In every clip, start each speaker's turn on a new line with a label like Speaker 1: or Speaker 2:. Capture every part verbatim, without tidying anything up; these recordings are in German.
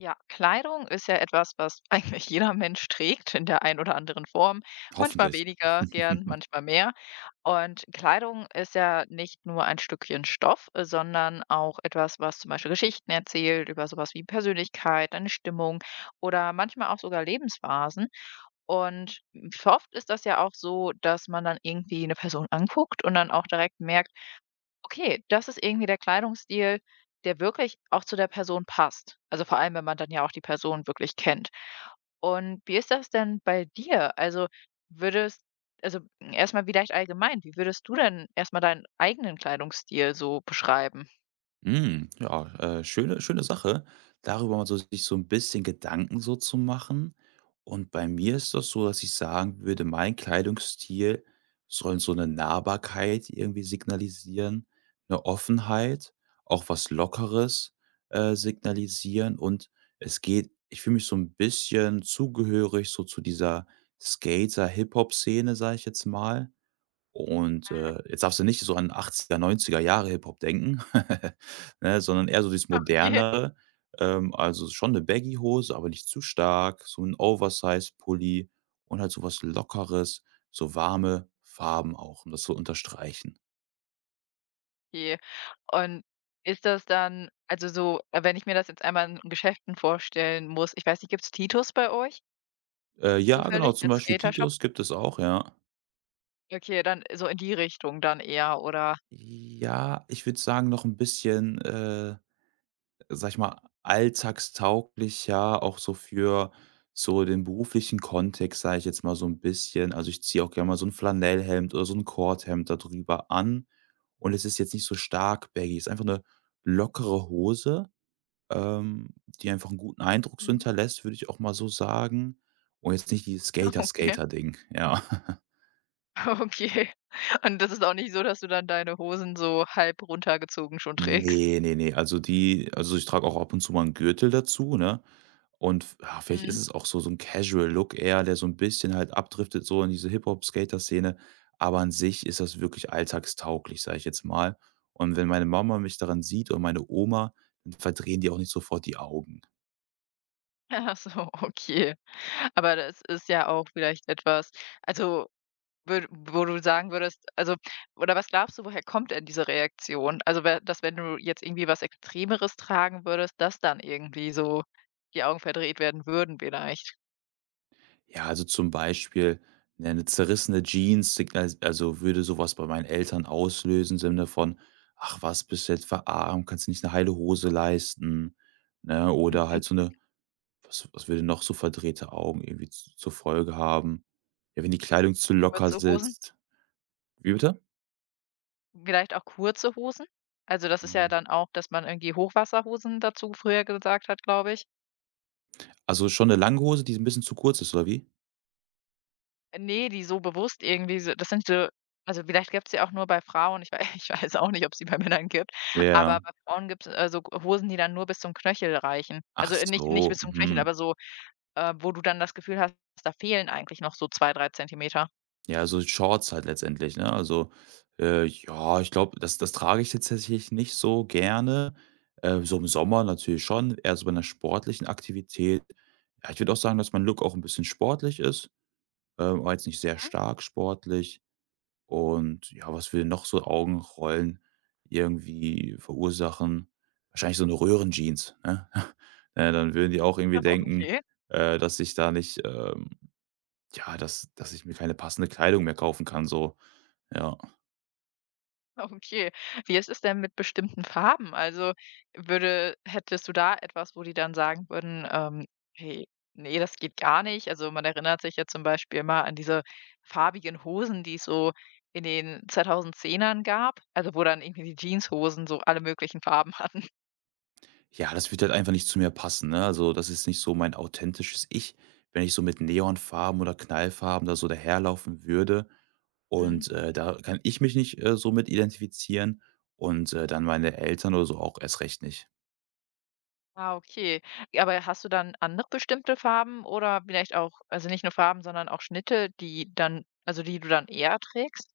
Speaker 1: Ja, Kleidung ist ja etwas, was eigentlich jeder Mensch trägt in der einen oder anderen Form. Manchmal
Speaker 2: Hoffentlich.
Speaker 1: weniger gern, manchmal mehr. Und Kleidung ist ja nicht nur ein Stückchen Stoff, äh, sondern auch etwas, was zum Beispiel Geschichten erzählt, über sowas wie Persönlichkeit, eine Stimmung oder manchmal auch sogar Lebensphasen. Und oft ist das ja auch so, dass man dann irgendwie eine Person anguckt und dann auch direkt merkt, okay, das ist irgendwie der Kleidungsstil, der wirklich auch zu der Person passt. Also vor allem, wenn man dann ja auch die Person wirklich kennt. Und wie ist das denn bei dir? Also würdest, also mm, erstmal vielleicht allgemein, wie würdest du denn erstmal deinen eigenen Kleidungsstil so beschreiben?
Speaker 2: Hm, ja, äh, schöne schöne Sache, darüber mal so sich so ein bisschen Gedanken so zu machen. Und bei mir ist das so, dass ich sagen würde, mein Kleidungsstil soll so eine Nahbarkeit irgendwie signalisieren, eine Offenheit, auch was Lockeres, äh, signalisieren. Und es geht ich fühle mich so ein bisschen zugehörig so zu dieser Skater-Hip-Hop-Szene, sage ich jetzt mal. Und, äh, jetzt darfst du nicht so an achtziger, neunziger Jahre Hip-Hop denken, ne, sondern eher so dieses
Speaker 1: Okay.
Speaker 2: Modernere. Ähm, also schon eine Baggy-Hose, aber nicht zu stark, so ein Oversize-Pulli und halt so was Lockeres, so warme Farben auch, um das zu unterstreichen.
Speaker 1: Okay. Und ist das dann, also so, äh, wenn ich mir das jetzt einmal in Geschäften vorstellen muss, ich weiß nicht, gibt es Titus bei euch
Speaker 2: Äh, ja, genau,
Speaker 1: zufällig
Speaker 2: zum
Speaker 1: als
Speaker 2: Beispiel
Speaker 1: Skatershop?
Speaker 2: Titus gibt es auch, ja.
Speaker 1: Okay, dann so in die Richtung dann eher, oder?
Speaker 2: Ja, ich würde sagen, noch ein bisschen, äh sage ich mal, alltagstauglich, ja, auch so für so den beruflichen Kontext, sage ich jetzt mal so ein bisschen. Also, ich ziehe auch gerne mal so ein Flanellhemd oder so ein Cordhemd da drüber an, und es ist jetzt nicht so stark baggy. Es ist einfach eine lockere Hose, ähm, die einfach einen guten Eindruck so
Speaker 1: Mhm.
Speaker 2: hinterlässt, würde ich auch mal so sagen. Und jetzt nicht dieses
Speaker 1: Okay.
Speaker 2: Skater-Skater-Ding, ja.
Speaker 1: Okay. Und das ist auch nicht so, dass du dann deine Hosen so halb runtergezogen schon trägst?
Speaker 2: Ne, ne, ne. Also, die also, ich trage auch ab und zu mal einen Gürtel dazu, ne? Und v ja, vielleicht ist
Speaker 1: Mhm.
Speaker 2: es auch so so ein Casual Look eher, der so ein bisschen halt abdriftet so in diese Hip-Hop-Skater-Szene, aber an sich ist das wirklich alltagstauglich, sage ich jetzt mal. Und wenn meine Mama mich daran sieht und meine Oma, dann verdrehen die auch nicht sofort die Augen.
Speaker 1: Ach so, okay. Aber das ist ja auch vielleicht etwas also, wür wo du sagen würdest, also oder was glaubst du, woher kommt denn diese Reaktion? Also, we dass wenn du jetzt irgendwie was Extremeres tragen würdest, dass dann irgendwie so die Augen verdreht werden würden vielleicht?
Speaker 2: Ja, also zum Beispiel, ne, 'ne zerrissene Jeans signals also würde sowas bei meinen Eltern auslösen, im Sinne von: „Ach was, bist du etwa arm? Kannst du nicht eine heile Hose leisten?“ Ne? Oder halt so eine Was was würde noch so verdrehte Augen irgendwie z zur Folge haben? Ja, wenn die Kleidung zu locker
Speaker 1: Kurze Hosen?
Speaker 2: sitzt. Wie bitte?
Speaker 1: Vielleicht auch kurze Hosen? Also, das ist ja
Speaker 2: Mhm.
Speaker 1: dann auch, dass man irgendwie Hochwasserhosen dazu früher gesagt hat, glaube ich.
Speaker 2: Also, schon eine lange Hose, die ein bisschen zu kurz ist, oder wie?
Speaker 1: Ne, die so bewusst irgendwie so, das sind so, also vielleicht gibt es die auch nur bei Frauen, ich wei ich weiß auch nicht, ob es die bei Männern gibt,
Speaker 2: Ja.
Speaker 1: aber bei Frauen gibt's, äh, so Hosen, die dann nur bis zum Knöchel reichen.
Speaker 2: Ach
Speaker 1: Also, äh, nicht nicht
Speaker 2: so,
Speaker 1: bis zum Knöchel,
Speaker 2: mhm.
Speaker 1: aber so, äh, wo du dann das Gefühl hast, da fehlen eigentlich noch so zwei drei Zentimeter.
Speaker 2: Ja, so Shorts halt letztendlich, ne? Also, äh, ja, ich glaube, das das trage ich jetzt tatsächlich nicht so gerne. Äh, so im Sommer natürlich schon, eher so bei einer sportlichen Aktivität. Ja, ich würde auch sagen, dass mein Look auch ein bisschen sportlich ist, ähm, aber jetzt nicht sehr stark sportlich. Und ja, was will noch so Augenrollen irgendwie verursachen? Wahrscheinlich so eine Röhrenjeans, ne? Äh, dann würden die auch irgendwie denken,
Speaker 1: Okay.
Speaker 2: äh, dass ich da nicht, ähm ja, dass dass ich mir keine passende Kleidung mehr kaufen kann so, ja.
Speaker 1: Okay. Wie ist es denn mit bestimmten Farben? Also, würde hättest du da etwas, wo die dann sagen würden, ähm: „Hey, ne, das geht gar nicht.“ Also, man erinnert sich ja zum Beispiel immer an diese farbigen Hosen, die es so in den zweitausendzehnern gab, also, wo dann irgendwie die Jeanshosen so alle möglichen Farben hatten.
Speaker 2: Ja, das wird halt einfach nicht zu mir passen, ne? Also, das ist nicht so mein authentisches Ich, wenn ich so mit Neonfarben oder Knallfarben da so daherlaufen würde.
Speaker 1: Mhm.
Speaker 2: Und, äh, da kann ich mich nicht, äh, so mit identifizieren, und, äh, dann meine Eltern oder so auch erst recht nicht.
Speaker 1: Ah, okay. Ja, aber hast du dann andere bestimmte Farben oder vielleicht auch, also, nicht nur Farben, sondern auch Schnitte, die dann, also, die du dann eher trägst?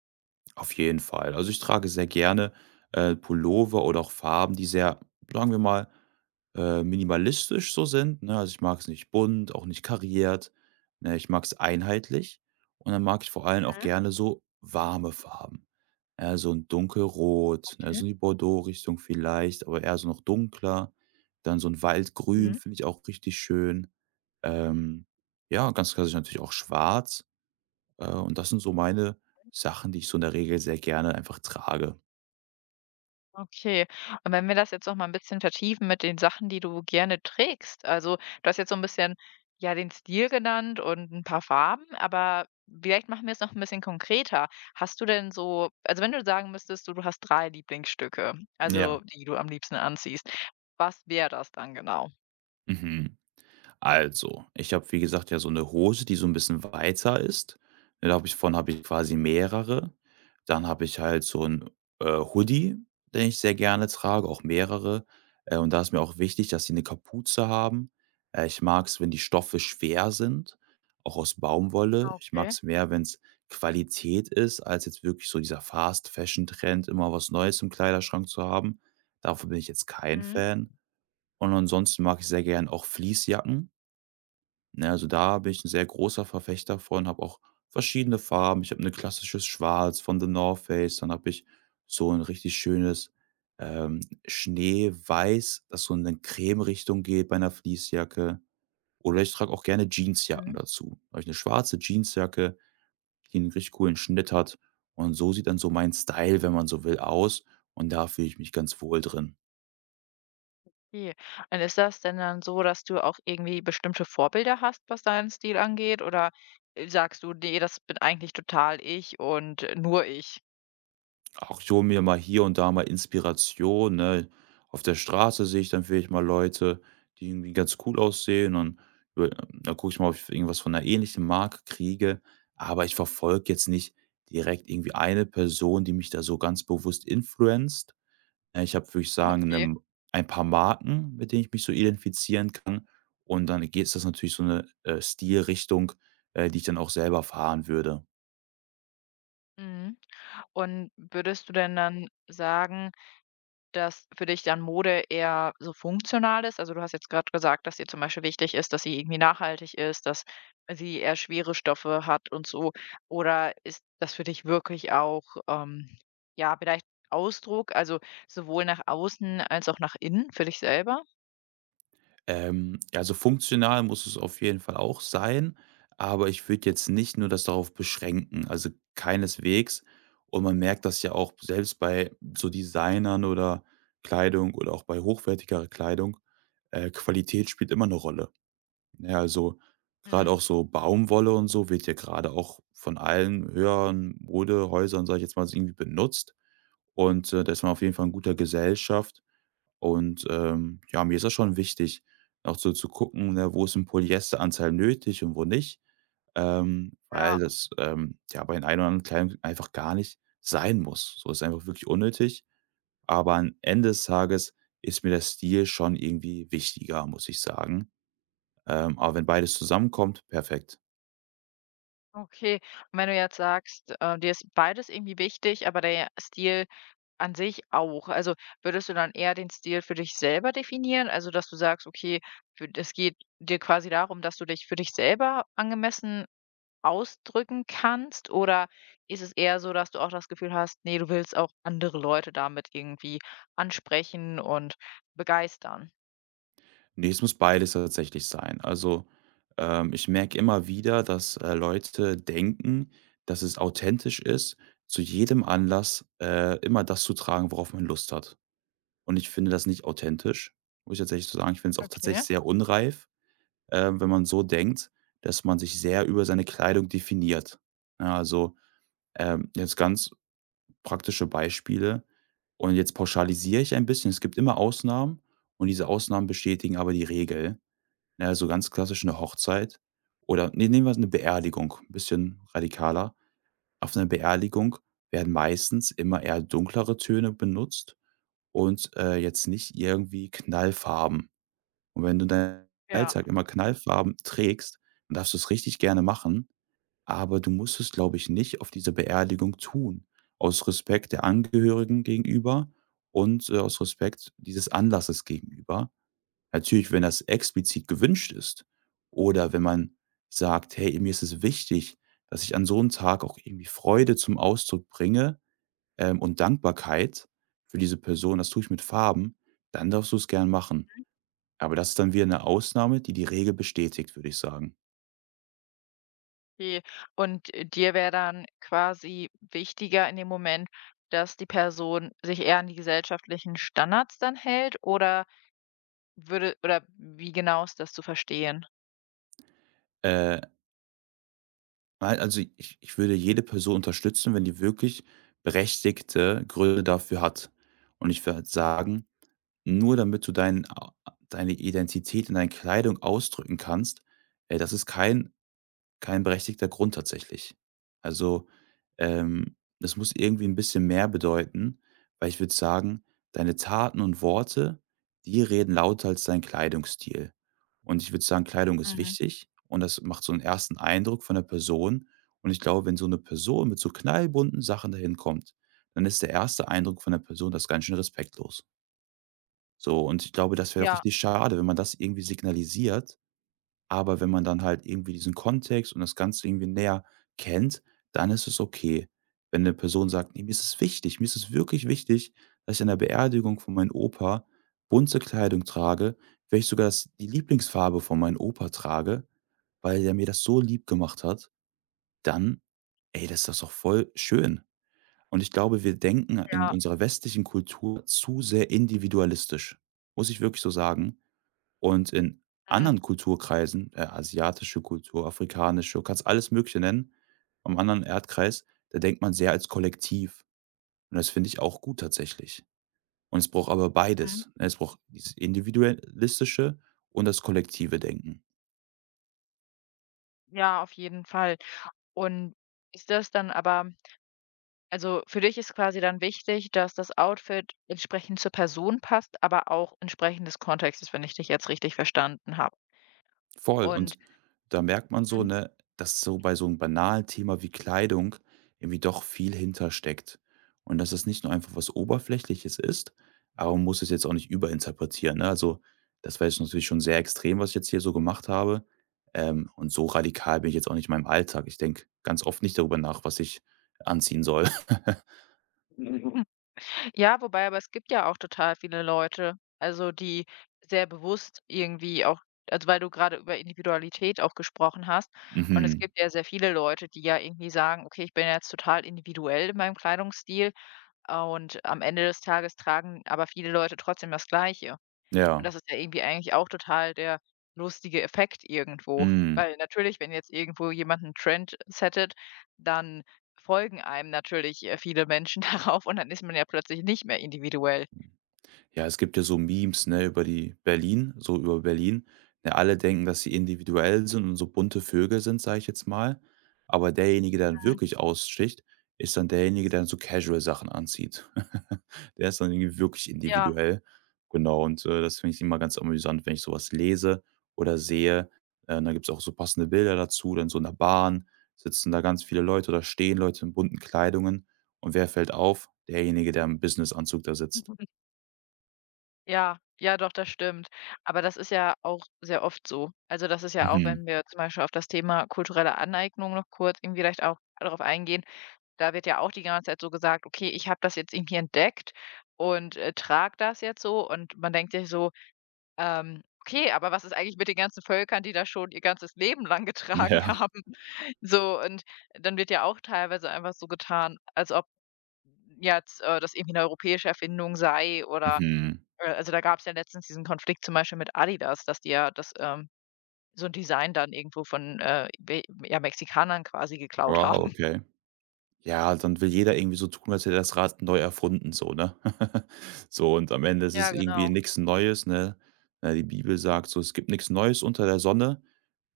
Speaker 2: Auf jeden Fall. Also, ich trage sehr gerne, äh, Pullover oder auch Farben, die sehr, sagen wir mal, äh, minimalistisch so sind, ne? Also, ich mag es nicht bunt, auch nicht kariert, ne? Ich mag es einheitlich, und dann mag ich vor allem auch
Speaker 1: Mhm.
Speaker 2: gerne so warme Farben. Ja, so 'n Dunkelrot, ne, so
Speaker 1: Okay.
Speaker 2: in die Bordeaux-Richtung vielleicht, aber eher so noch dunkler. Dann so ein Waldgrün
Speaker 1: Mhm.
Speaker 2: finde ich auch richtig schön. Ähm, ja, ganz klassisch natürlich auch schwarz. Äh, und das sind so meine Sachen, die ich so in der Regel sehr gerne einfach trage.
Speaker 1: Okay. Und wenn wir das jetzt noch mal ein bisschen vertiefen mit den Sachen, die du gerne trägst. Also, du hast jetzt so ein bisschen, ja, den Stil genannt und ein paar Farben, aber vielleicht machen wir es noch ein bisschen konkreter. Hast du denn so, also, wenn du sagen müsstest, du du hast drei Lieblingsstücke,
Speaker 2: Ja.
Speaker 1: also, die du am liebsten anziehst, was wäre das dann genau?
Speaker 2: Mhm. Also, ich habe, wie gesagt, ja so eine Hose, die so ein bisschen weiter ist. Ne, da habe ich von habe ich quasi mehrere. Dann habe ich halt so ein äh, Hoodie, den ich sehr gerne trage, auch mehrere. Äh, und da ist mir auch wichtig, dass die eine Kapuze haben. Äh, ich mag es, wenn die Stoffe schwer sind, auch aus Baumwolle. Ich mag
Speaker 1: Okay.
Speaker 2: es mehr, wenn es Qualität ist, als jetzt wirklich so dieser Fast-Fashion-Trend, immer was Neues im Kleiderschrank zu haben. Davon bin ich jetzt kein
Speaker 1: Mhm.
Speaker 2: Fan. Und ansonsten mag ich sehr gern auch Fleecejacken. Ne, also da bin ich ein sehr großer Verfechter von, habe auch verschiedene Farben. Ich habe ein klassisches Schwarz von The North Face, dann habe ich so ein richtig schönes, ähm, Schneeweiß, das so in eine Creme Richtung geht bei einer Fleecejacke. Oder ich trage auch gerne Jeansjacken
Speaker 1: Mhm.
Speaker 2: dazu. Da habe ich 'ne schwarze Jeansjacke, die einen richtig coolen Schnitt hat, und so sieht dann so mein Style, wenn man so will, aus, und da fühle ich mich ganz wohl drin.
Speaker 1: Okay. Und ist das denn dann so, dass du auch irgendwie bestimmte Vorbilder hast, was deinen Stil angeht? Oder, äh, sagst du: „Nee, das bin eigentlich total ich und äh, nur ich?“
Speaker 2: Auch ich hole mir mal hier und da mal Inspiration, ne? Auf der Straße sehe ich dann vielleicht mal Leute, die irgendwie ganz cool aussehen, und über dann gucke ich mal, ob ich irgendwas von einer ähnlichen Marke kriege. Aber ich verfolge jetzt nicht direkt irgendwie eine Person, die mich da so ganz bewusst influenced. Ja, ich habe, würde ich sagen,
Speaker 1: Okay.
Speaker 2: 'ne ein paar Marken, mit denen ich mich so identifizieren kann. Und dann geht es das natürlich so eine äh, Stilrichtung, äh, die ich dann auch selber fahren würde.
Speaker 1: Mhm. Und würdest du denn dann sagen, dass für dich dann Mode eher so funktional ist? Also, du hast jetzt gerade gesagt, dass dir zum Beispiel wichtig ist, dass sie irgendwie nachhaltig ist, dass sie eher schwere Stoffe hat und so. Oder ist das für dich wirklich auch, ähm, ja, vielleicht Ausdruck, also sowohl nach außen als auch nach innen für dich selber?
Speaker 2: Ähm, also funktional muss es auf jeden Fall auch sein, aber ich würde jetzt nicht nur das darauf beschränken, also keineswegs. Und man merkt das ja auch selbst bei so Designern oder Kleidung oder auch bei hochwertigerer Kleidung, äh, Qualität spielt immer eine Rolle. Ja, also gerade
Speaker 1: Mhm.
Speaker 2: auch so Baumwolle und so wird ja gerade auch von allen höheren Modehäusern, sage ich jetzt mal, irgendwie benutzt. Und, äh, da ist man auf jeden Fall in guter Gesellschaft. Und, ähm, ja, mir ist das schon wichtig, auch so zu gucken, ne, wo ist ein Polyesteranteil nötig und wo nicht, ähm, weil
Speaker 1: Ja.
Speaker 2: das, ähm, ja, bei den ein oder anderen Kleidung einfach gar nicht sein muss. So, ist einfach wirklich unnötig, aber am Ende des Tages ist mir der Stil schon irgendwie wichtiger, muss ich sagen. Ähm, aber wenn beides zusammenkommt, perfekt.
Speaker 1: Okay, und wenn du jetzt sagst, äh, dir ist beides irgendwie wichtig, aber der Stil an sich auch. Also, würdest du dann eher den Stil für dich selber definieren? Also, dass du sagst, okay, für, es geht dir quasi darum, dass du dich für dich selber angemessen ausdrücken kannst? Oder ist es eher so, dass du auch das Gefühl hast, nee, du willst auch andere Leute damit irgendwie ansprechen und begeistern?
Speaker 2: Ne, es muss beides tatsächlich sein. Also, ähm, ich merke immer wieder, dass, äh, Leute denken, dass es authentisch ist, zu jedem Anlass, äh, immer das zu tragen, worauf man Lust hat. Und ich finde das nicht authentisch, muss ich tatsächlich so sagen. Ich finde es auch tatsächlich
Speaker 1: Okay,
Speaker 2: sehr unreif, äh, wenn man so denkt, dass man sich sehr über seine Kleidung definiert. Ja, also, ähm, jetzt ganz praktische Beispiele, und jetzt pauschalisiere ich ein bisschen. Es gibt immer Ausnahmen, und diese Ausnahmen bestätigen aber die Regel. Na ja, so ganz klassisch eine Hochzeit oder, ne, nehmen wir eine Beerdigung, 'n bisschen radikaler. Auf einer Beerdigung werden meistens immer eher dunklere Töne benutzt, und, äh, jetzt nicht irgendwie Knallfarben. Und wenn du deinen
Speaker 1: ja.
Speaker 2: Alltag immer Knallfarben trägst, dann darfst du es richtig gerne machen, aber du musst es, glaube ich, nicht auf dieser Beerdigung tun. Aus Respekt der Angehörigen gegenüber und, äh, aus Respekt dieses Anlasses gegenüber. Natürlich, wenn das explizit gewünscht ist oder wenn man sagt: „Hey, mir ist es wichtig, dass ich an so einem Tag auch irgendwie Freude zum Ausdruck bringe, ähm, und Dankbarkeit für diese Person. Das tue ich mit Farben“, dann darfst du es gern machen. Aber das ist dann wieder eine Ausnahme, die die Regel bestätigt, würde ich sagen.
Speaker 1: Okay. Und, äh, dir wäre dann quasi wichtiger in dem Moment, dass die Person sich eher an die gesellschaftlichen Standards dann hält oder würde oder wie genau ist das zu verstehen?
Speaker 2: Äh, al also, ich ich würde jede Person unterstützen, wenn die wirklich berechtigte Gründe dafür hat. Und ich würde halt sagen: nur damit du dein a deine Identität in deiner Kleidung ausdrücken kannst, äh, das ist kein kein berechtigter Grund tatsächlich. Also, ähm, das muss irgendwie ein bisschen mehr bedeuten, weil ich würde sagen, deine Taten und Worte, die reden lauter als dein Kleidungsstil. Und ich würde sagen, Kleidung ist
Speaker 1: Mhm.
Speaker 2: wichtig, und das macht so einen ersten Eindruck von der Person. Und ich glaube, wenn so eine Person mit so knallbunten Sachen dahin kommt, dann ist der erste Eindruck von der Person das ganz schön respektlos. So, und ich glaube, das wäre doch
Speaker 1: Ja,
Speaker 2: richtig schade, wenn man das irgendwie signalisiert. Aber wenn man dann halt irgendwie diesen Kontext und das Ganze irgendwie näher kennt, dann ist es okay. Wenn eine Person sagt: „Ne, mir ist es wichtig mir ist es wirklich wichtig, dass ich an der Beerdigung von meinem Opa bunte Kleidung trage, vielleicht sogar das die Lieblingsfarbe von meinem Opa trage, weil der mir das so lieb gemacht hat“, dann, ey, das ist das doch voll schön. Und ich glaube, wir denken in
Speaker 1: ja.
Speaker 2: unserer westlichen Kultur zu sehr individualistisch. Muss ich wirklich so sagen. Und in
Speaker 1: Mhm,
Speaker 2: anderen Kulturkreisen, äh, asiatische Kultur, afrikanische, kannst alles Mögliche nennen, am anderen Erdkreis, da denkt man sehr als Kollektiv. Und das finde ich auch gut tatsächlich. Und es braucht aber
Speaker 1: mhm.
Speaker 2: beides, ne? Es braucht dieses individualistische und das kollektive Denken.
Speaker 1: Ja, auf jeden Fall. Und ist das dann aber, also, für dich ist quasi dann wichtig, dass das Outfit entsprechend zur Person passt, aber auch entsprechend des Kontextes, wenn ich dich jetzt richtig verstanden habe.
Speaker 2: Voll. Und
Speaker 1: Und
Speaker 2: da merkt man so, ne, dass so bei so einem banalen Thema wie Kleidung irgendwie doch viel hintersteckt. Und dass es nicht nur einfach was Oberflächliches ist, aber man muss es jetzt auch nicht überinterpretieren, ne? Also, das war jetzt natürlich schon sehr extrem, was ich jetzt hier so gemacht habe. Ähm, und so radikal bin ich jetzt auch nicht in meinem Alltag. Ich denke ganz oft nicht darüber nach, was ich anziehen soll.
Speaker 1: mhm. Ja, wobei, aber es gibt ja auch total viele Leute, also die sehr bewusst irgendwie auch, also weil du gerade über Individualität auch gesprochen hast, und es
Speaker 2: Mhm.
Speaker 1: gibt ja sehr viele Leute, die ja irgendwie sagen: „Okay, ich bin ja jetzt total individuell in meinem Kleidungsstil“, äh, und am Ende des Tages tragen aber viele Leute trotzdem das Gleiche. Und
Speaker 2: Ja.
Speaker 1: das ist ja irgendwie eigentlich auch total der lustige Effekt irgendwo.
Speaker 2: Mhm.
Speaker 1: Weil natürlich, wenn jetzt irgendwo jemand einen Trend settet, dann folgen einem natürlich, äh, viele Menschen darauf und dann ist man ja plötzlich nicht mehr individuell.
Speaker 2: Ja, es gibt ja so Memes, ne, über die Berlin so über Berlin. Ne, alle denken, dass sie individuell sind und so bunte Vögel sind, sage ich jetzt mal. Aber derjenige, der dann
Speaker 1: Mhm.
Speaker 2: wirklich aussticht, ist dann derjenige, der dann so casual Sachen anzieht. Der ist dann irgendwie wirklich
Speaker 1: Ja.
Speaker 2: individuell. Genau, und, äh, das finde ich immer ganz amüsant, wenn ich sowas lese oder sehe. Äh, und da gibt's auch so passende Bilder dazu, dann so in der Bahn sitzen da ganz viele Leute oder stehen Leute in bunten Kleidungen. Und wer fällt auf? Derjenige, der im Businessanzug da sitzt.
Speaker 1: Ja, ja, doch, das stimmt. Aber das ist ja auch sehr oft so. Also, das ist ja auch,
Speaker 2: Mhm.
Speaker 1: wenn wir zum Beispiel auf das Thema kulturelle Aneignung noch kurz irgendwie vielleicht auch darauf eingehen, da wird ja auch die ganze Zeit so gesagt: „Okay, ich habe das jetzt irgendwie entdeckt und, äh, trage das jetzt so.“ Und man denkt sich so: Ähm, okay, aber was ist eigentlich mit den ganzen Völkern, die das schon ihr ganzes Leben lang getragen
Speaker 2: Ja.
Speaker 1: haben?“ So, und dann wird ja auch teilweise einfach so getan, als ob jetzt, äh, das irgendwie eine europäische Erfindung sei oder
Speaker 2: Mhm.
Speaker 1: äh, also, da gab es ja letztens diesen Konflikt zum Beispiel mit Adidas, dass die ja das, ähm so ein Design dann irgendwo von, äh, we ja, Mexikanern quasi geklaut
Speaker 2: Wow,
Speaker 1: haben.
Speaker 2: okay. Ja, dann will jeder irgendwie so tun, als hätte er das Rad neu erfunden, so, ne? So, und am Ende ist es
Speaker 1: Ja,
Speaker 2: irgendwie
Speaker 1: genau.
Speaker 2: nichts Neues, ne? Ja, die Bibel sagt so: „Es gibt nichts Neues unter der Sonne“,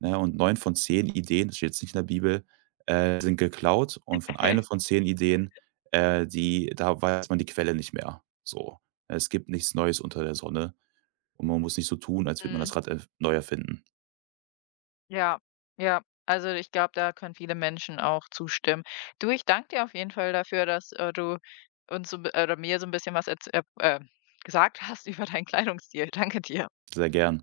Speaker 2: ne? Und neun von zehn Ideen, das steht jetzt nicht in der Bibel, äh, sind geklaut, und von einer von zehn Ideen, äh, die da weiß man die Quelle nicht mehr. So. Es gibt nichts Neues unter der Sonne, und man muss nicht so tun, als würde man
Speaker 1: Mhm.
Speaker 2: das Rad erf neu erfinden.
Speaker 1: Ja, ja. Also, ich glaube, da können viele Menschen auch zustimmen. Du, ich danke dir auf jeden Fall dafür, dass, äh, du uns so bi oder mir so ein bisschen was erz äh, äh, gesagt hast über deinen Kleidungsstil. Danke dir.
Speaker 2: Sehr gern.